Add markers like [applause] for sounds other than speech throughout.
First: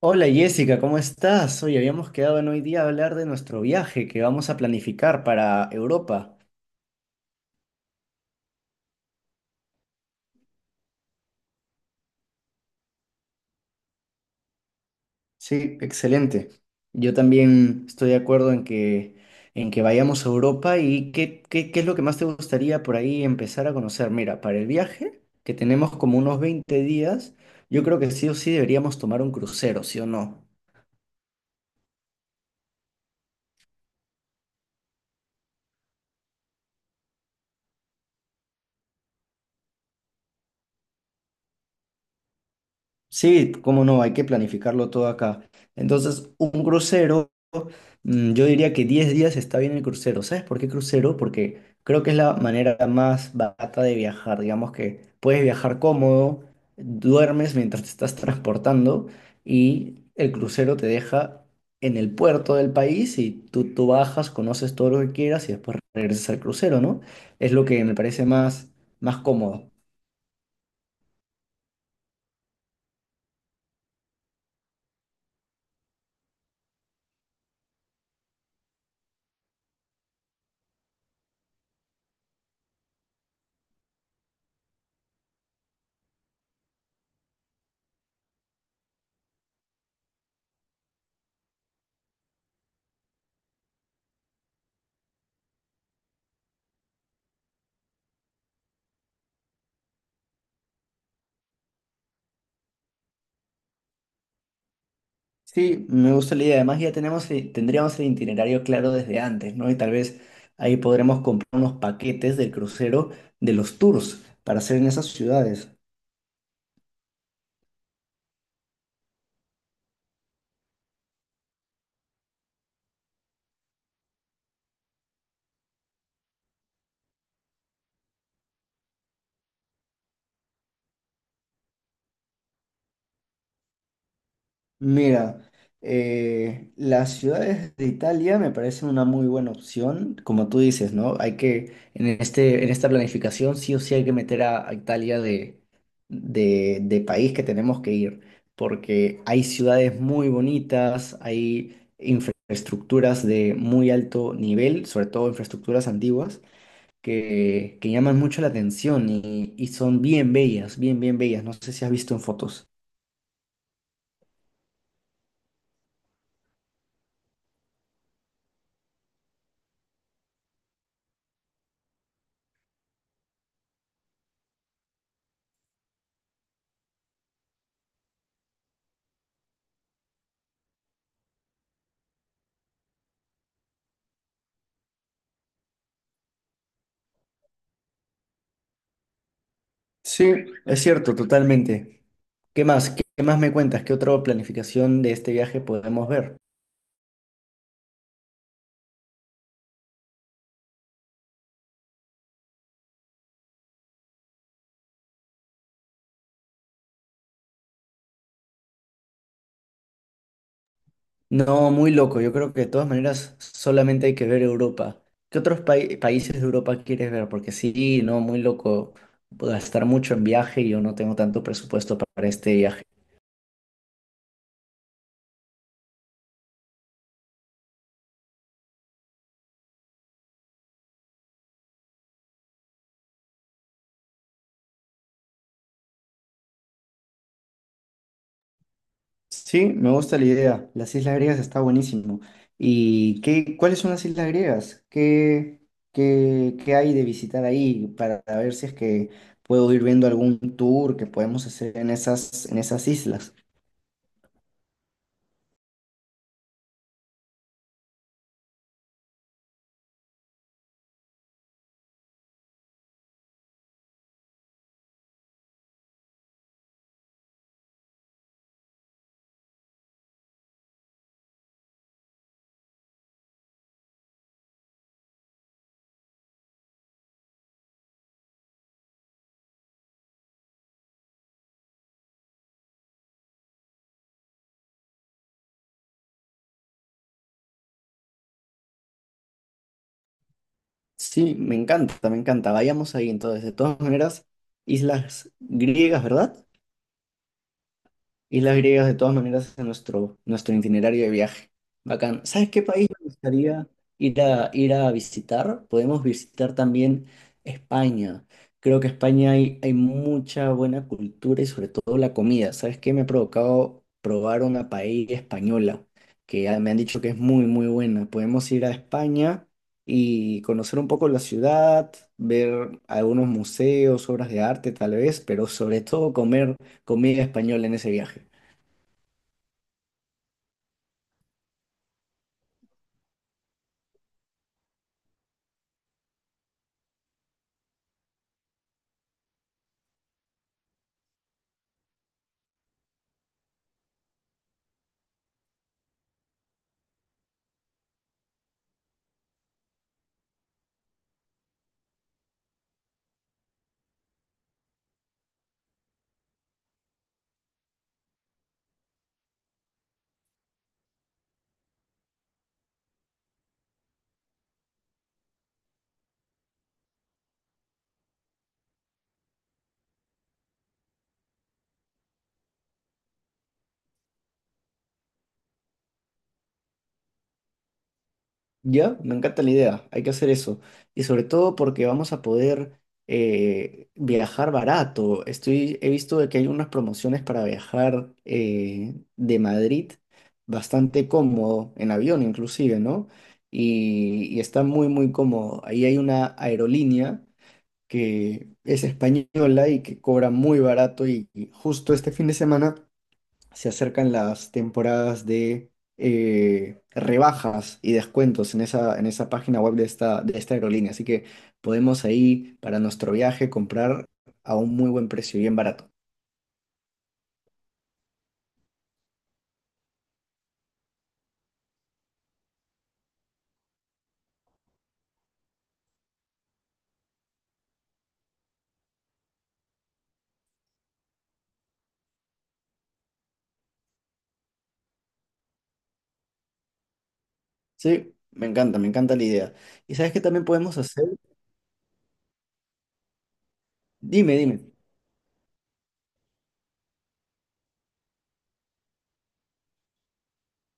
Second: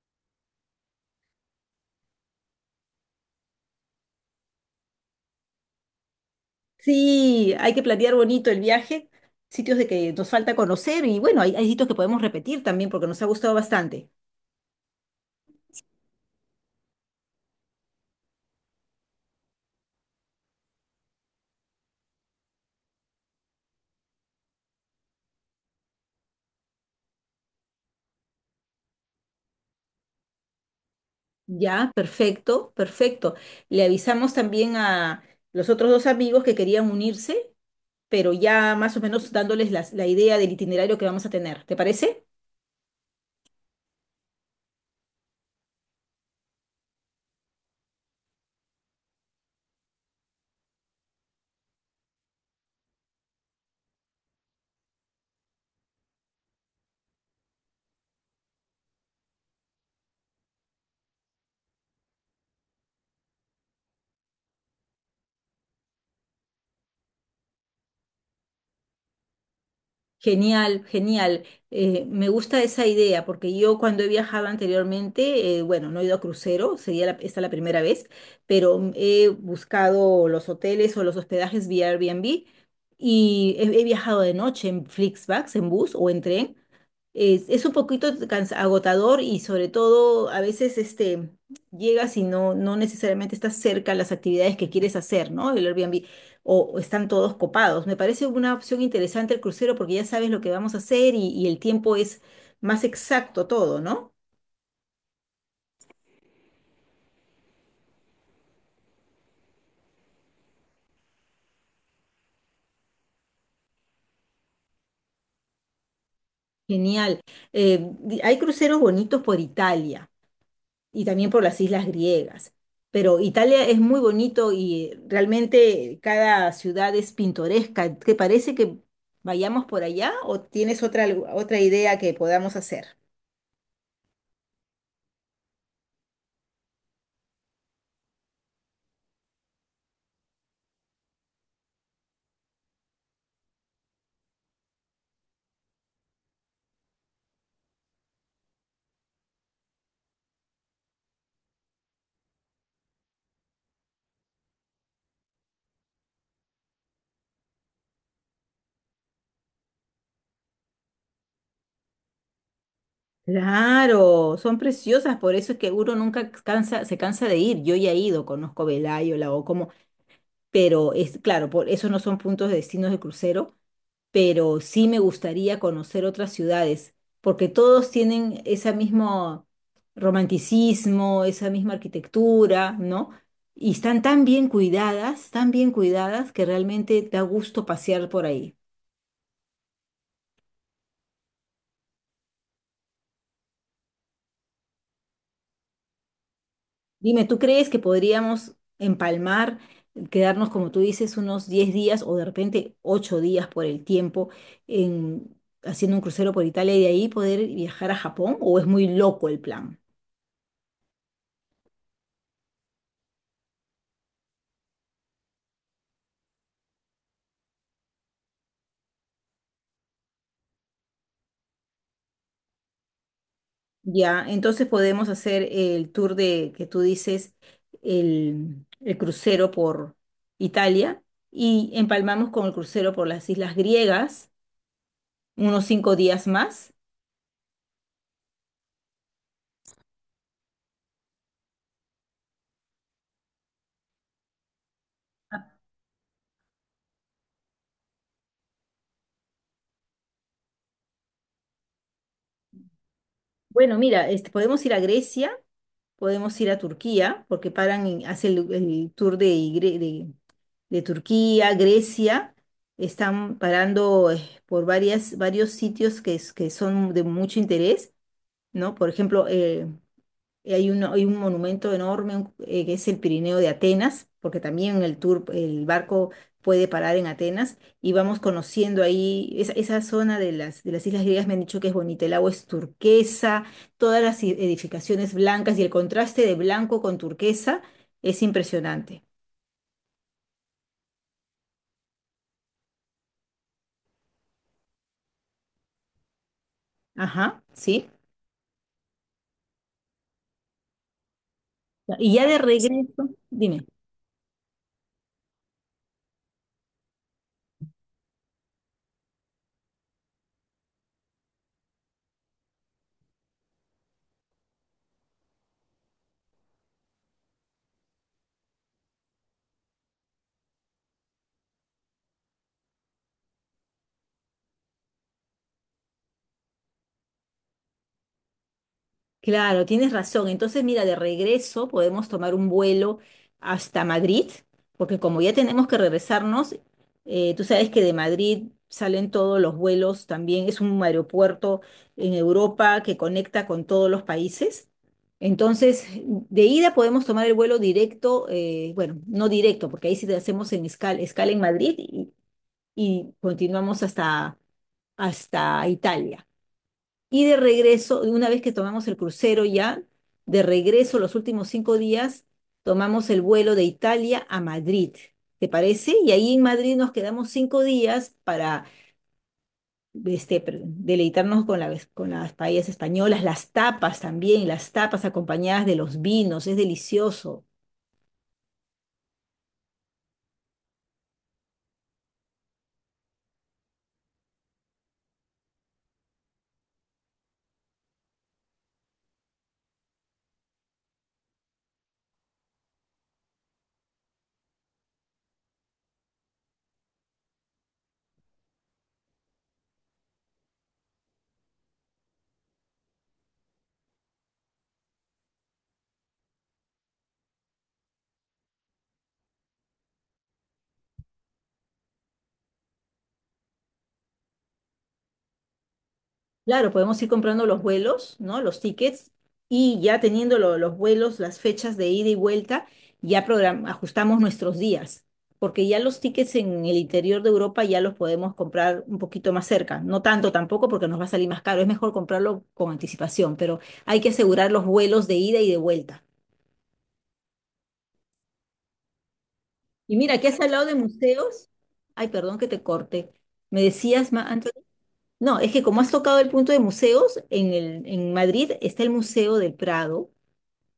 Hola Jessica, ¿cómo estás? Hoy habíamos quedado en hoy día a hablar de nuestro viaje que vamos a planificar para Europa. Sí, hay que planear bonito el viaje, sitios de que nos falta conocer y bueno, hay sitios que podemos repetir también porque nos ha gustado bastante. Sí, excelente. Yo también estoy de acuerdo en que vayamos a Europa y qué es lo que más te gustaría por ahí empezar a conocer. Mira, para el viaje, que tenemos como unos 20 días, yo creo que sí o sí deberíamos tomar un crucero, ¿sí o no? Ya, perfecto, perfecto. Le avisamos también a los otros dos amigos que querían unirse, pero ya más o menos dándoles la idea del itinerario que vamos a tener. ¿Te parece? Sí, cómo no, hay que planificarlo todo acá. Entonces, un crucero, yo diría que 10 días está bien el crucero. ¿Sabes por qué crucero? Porque creo que es la manera más barata de viajar. Digamos que puedes viajar cómodo, duermes mientras te estás [laughs] transportando y el crucero te deja en el puerto del país y tú bajas, conoces todo lo que quieras y después regresas al crucero, ¿no? Es lo que me parece más cómodo. Genial, genial. Me gusta esa idea porque yo cuando he viajado anteriormente, bueno, no he ido a crucero, sería esta la primera vez, pero he buscado los hoteles o los hospedajes vía Airbnb y he viajado de noche en Flixbus, en bus o en tren es un poquito agotador y sobre todo a veces este, llegas y no necesariamente estás cerca a las actividades que quieres hacer, ¿no? El Airbnb o están todos copados. Me parece una opción interesante el crucero porque ya sabes lo que vamos a hacer y el tiempo es más exacto todo, ¿no? Sí, me gusta la idea. Además, ya tenemos, tendríamos el itinerario claro desde antes, ¿no? Y tal vez ahí podremos comprar unos paquetes del crucero de los tours para hacer en esas ciudades. Genial. Hay cruceros bonitos por Italia, y también por las islas griegas. Pero Italia es muy bonito y realmente cada ciudad es pintoresca. ¿Te parece que vayamos por allá o tienes otra idea que podamos hacer? Mira, las ciudades de Italia me parecen una muy buena opción, como tú dices, ¿no? Hay que, en esta planificación sí o sí hay que meter a Italia de, de país que tenemos que ir, porque hay ciudades muy bonitas, hay infraestructuras de muy alto nivel, sobre todo infraestructuras antiguas, que llaman mucho la atención y son bien bellas, bien bellas. No sé si has visto en fotos. Claro, son preciosas, por eso es que uno nunca cansa, se cansa de ir. Yo ya he ido, conozco Velayo, la Ocomo, pero es claro, por eso no son puntos de destinos de crucero, pero sí me gustaría conocer otras ciudades, porque todos tienen ese mismo romanticismo, esa misma arquitectura, ¿no? Y están tan bien cuidadas, que realmente da gusto pasear por ahí. Sí, es cierto, totalmente. ¿Qué más? ¿Qué más me cuentas? ¿Qué otra planificación de este viaje podemos ver? Dime, ¿tú crees que podríamos empalmar, quedarnos, como tú dices, unos 10 días o de repente 8 días por el tiempo en, haciendo un crucero por Italia y de ahí poder viajar a Japón? ¿O es muy loco el plan? No, muy loco. Yo creo que de todas maneras solamente hay que ver Europa. ¿Qué otros países de Europa quieres ver? Porque sí, no, muy loco. Gastar mucho en viaje y yo no tengo tanto presupuesto para este viaje. Ya, entonces podemos hacer el tour de que tú dices, el crucero por Italia y empalmamos con el crucero por las islas griegas, unos 5 días más. Sí, me gusta la idea. Las islas griegas está buenísimo. ¿Y qué, cuáles son las islas griegas? ¿Qué hay de visitar ahí para ver si es que puedo ir viendo algún tour que podemos hacer en esas islas? Bueno, mira, este, podemos ir a Grecia, podemos ir a Turquía, porque paran y hacen el tour de, Gre- de, de Turquía, Grecia, están parando por varios sitios que son de mucho interés, ¿no? Por ejemplo, hay hay un monumento enorme que es el Pirineo de Atenas, porque también el tour, el barco puede parar en Atenas y vamos conociendo ahí esa zona de las islas griegas. Me han dicho que es bonita, el agua es turquesa, todas edificaciones blancas y el contraste de blanco con turquesa es impresionante. Sí, me encanta, me encanta. Vayamos ahí entonces. De todas maneras, islas griegas, ¿verdad? Ajá, sí. Islas griegas de todas maneras en nuestro itinerario de viaje. Y Bacán. ya de ¿Sabes qué país me regreso, dime. gustaría ir a visitar? Podemos visitar también España. Creo que España hay, hay mucha buena cultura y sobre todo la comida. ¿Sabes qué? Me ha provocado probar una paella española que ah, me han dicho que es muy, muy buena. Podemos ir a España y conocer un poco la ciudad, ver algunos museos, obras de arte tal vez, pero sobre todo comer comida española en ese viaje. Claro, tienes razón. Entonces, mira, de regreso podemos tomar un vuelo hasta Madrid, porque como ya tenemos que regresarnos, tú sabes que de Madrid salen todos los vuelos también. Es un aeropuerto en Europa que conecta con todos los países. Entonces, de ida podemos tomar el vuelo directo, bueno, no directo, porque ahí sí te hacemos en escala en Madrid y continuamos hasta, hasta Italia. Y de regreso, una vez que tomamos el crucero ya, de regreso los últimos 5 días, tomamos el vuelo de Italia a Madrid. ¿Te parece? Y ahí en Madrid nos quedamos 5 días para deleitarnos con las paellas españolas, las tapas también, las tapas acompañadas de los vinos, es delicioso. Ya, me encanta la idea, hay que hacer eso. Y sobre todo porque vamos a poder viajar barato. Estoy, he visto de que hay unas promociones para viajar de Madrid bastante cómodo, en avión inclusive, ¿no? Y está muy, muy cómodo. Ahí hay una aerolínea que es española y que cobra muy barato y justo este fin de semana se acercan las temporadas de rebajas y descuentos en esa página web de esta aerolínea. Así que podemos ahí para nuestro viaje comprar a un muy buen precio, bien barato. Claro, podemos ir comprando los vuelos, ¿no? Los tickets y ya teniendo los vuelos, las fechas de ida y vuelta, ajustamos nuestros días, porque ya los tickets en el interior de Europa ya los podemos comprar un poquito más cerca, no tanto tampoco porque nos va a salir más caro, es mejor comprarlo con anticipación, pero hay que asegurar los vuelos de ida y de vuelta. Sí, me encanta la idea. ¿Y Y sabes mira, qué aquí has también hablado de podemos hacer? museos. Ay, perdón que te corte. Me decías, Dime, antes. dime. No, es que como has tocado el punto de museos, en Madrid está el Museo del Prado,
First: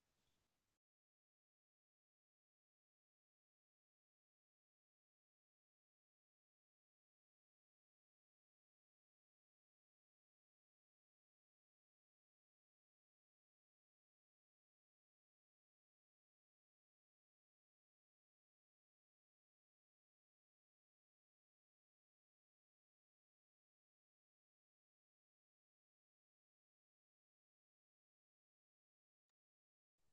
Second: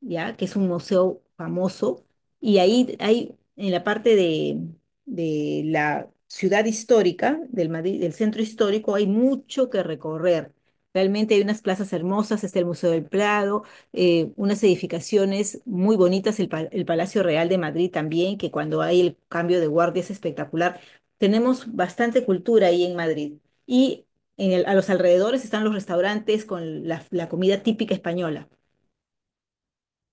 ¿ya? Que es un museo famoso. Y ahí hay, en la parte de la ciudad histórica, del Madrid, del centro histórico, hay mucho que recorrer. Realmente hay unas plazas hermosas, está el Museo del Prado, unas edificaciones muy bonitas, el Palacio Real de Madrid también, que cuando hay el cambio de guardia es espectacular. Tenemos bastante cultura ahí en Madrid. Y a los alrededores están los restaurantes con la comida típica española.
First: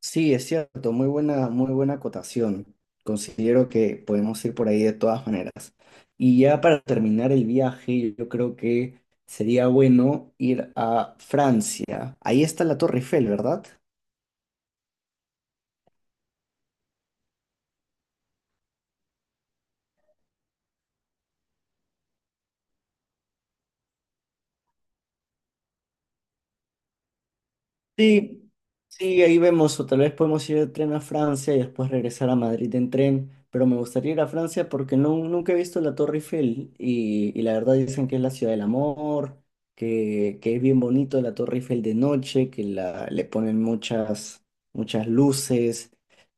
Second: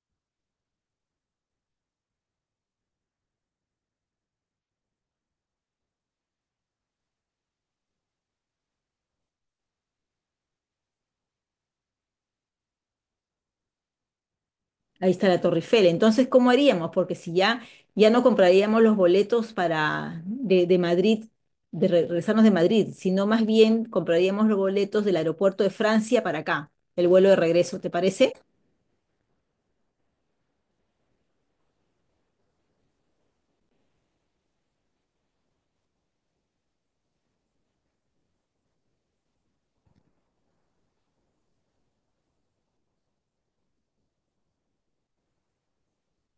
Sí, es cierto, muy buena acotación. Considero que podemos ir por ahí de todas maneras. Y ya para terminar el viaje, yo creo que sería bueno ir a Francia. Ahí está la Torre Eiffel, ¿verdad? Ahí está la Torre Eiffel. Entonces, ¿cómo haríamos? Porque si ya, ya no compraríamos los boletos de Madrid, regresarnos de Madrid, sino más bien compraríamos los boletos del aeropuerto de Francia para acá, el vuelo de regreso, ¿te parece? Sí, sí, ahí vemos, o tal vez podemos ir de tren a Francia y después regresar a Madrid en tren, pero me gustaría ir a Francia porque no, nunca he visto la Torre Eiffel y la verdad dicen que es la ciudad del amor, que es bien bonito la Torre Eiffel de noche, que la, le ponen muchas, muchas luces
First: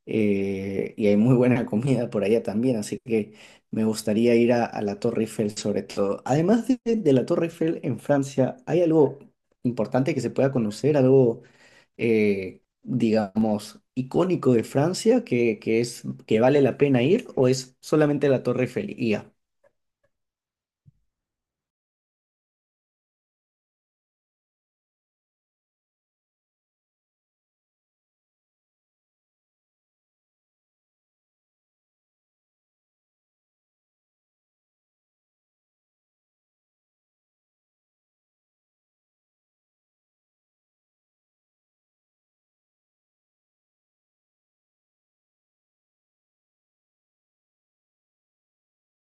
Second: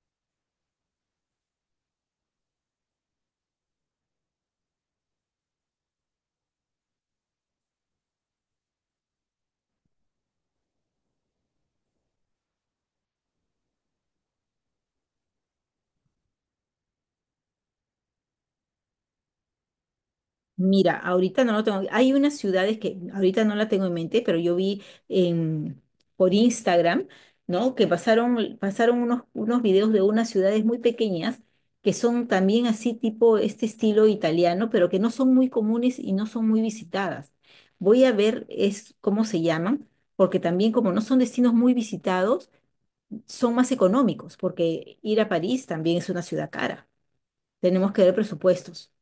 y hay muy buena comida por allá también, así que me gustaría ir a la Torre Eiffel sobre todo. Además de la Torre Eiffel en Francia, ¿hay algo importante que se pueda conocer, algo digamos, icónico de Francia que es, que vale la pena ir o es solamente la Torre Eiffel? Y ya. Mira, ahorita no lo tengo. Hay unas ciudades que ahorita no la tengo en mente, pero yo vi en- por Instagram, ¿no? Que pasaron, pasaron unos videos de unas ciudades muy pequeñas que son también así tipo este estilo italiano, pero que no son muy comunes y no son muy visitadas. Voy a ver es cómo se llaman, porque también como no son destinos muy visitados, son más económicos, porque ir a París también es una ciudad cara. Tenemos que ver presupuestos.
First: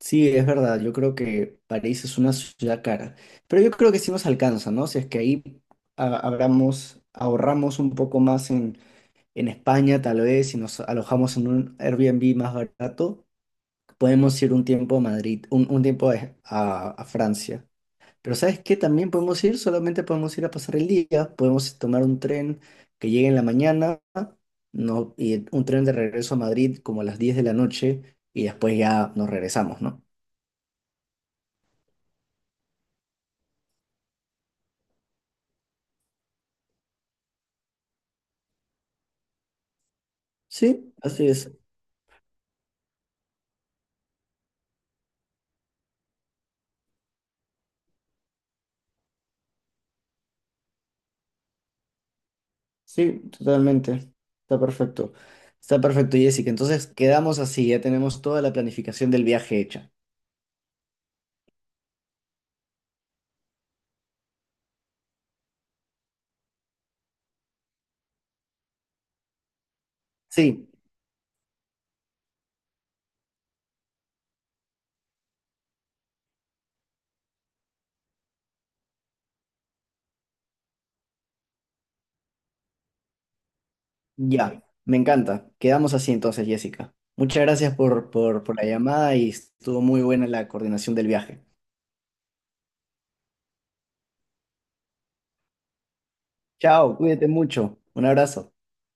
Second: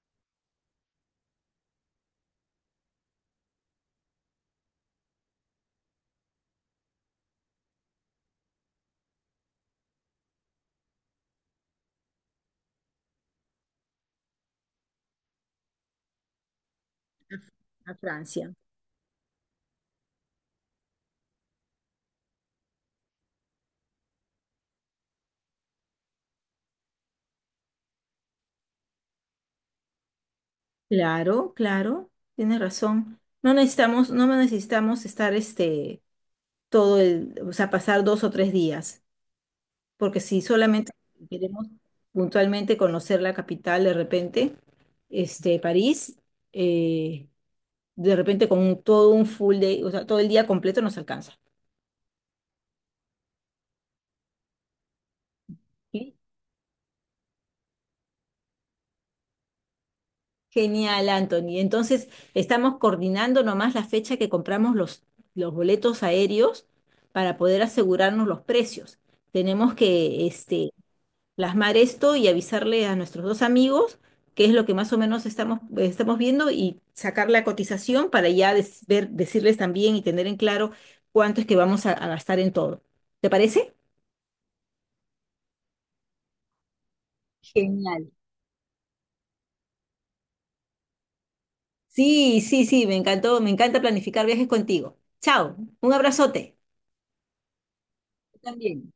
Sí, es verdad, yo creo que París es una ciudad cara, pero yo creo que sí nos alcanza, ¿no? Si es que ahí abramos, ahorramos un poco más en España, tal vez, si nos alojamos en un Airbnb más barato, podemos ir un tiempo a Madrid, un tiempo a, a Francia. A Pero Francia. ¿sabes qué? También podemos ir, solamente podemos ir a pasar el día, podemos tomar un tren que llegue en la mañana, no, y un tren de regreso a Madrid como a las 10 de la noche y después ya nos regresamos, ¿no? Claro, claro, tienes razón. No necesitamos, no necesitamos estar este todo el, o sea, pasar dos o tres días, porque si solamente Sí, así es. queremos puntualmente conocer la capital de repente, este, París, eh, de repente con todo un full day, o sea, todo el día completo nos alcanza. Sí, totalmente. Está perfecto. Está Sí. perfecto, Jessica. Entonces quedamos así, ya tenemos toda la planificación del viaje hecha. Genial, Anthony. Entonces, estamos coordinando nomás la fecha que compramos los boletos aéreos para poder asegurarnos los precios tenemos que Sí, este, plasmar esto y avisarle a nuestros dos amigos qué es lo que más o menos estamos, estamos viendo y sacar la cotización para ya decirles también y tener en claro cuánto es que vamos a gastar en todo. ¿Te parece? ya, me encanta. Quedamos así entonces, Jessica. Muchas gracias por, Genial. por, por la llamada y estuvo muy buena la coordinación del viaje. Sí, sí, sí, me encantó, me encanta planificar viajes contigo. Chao, un abrazote. Chao, cuídate mucho. Un Yo abrazo. también.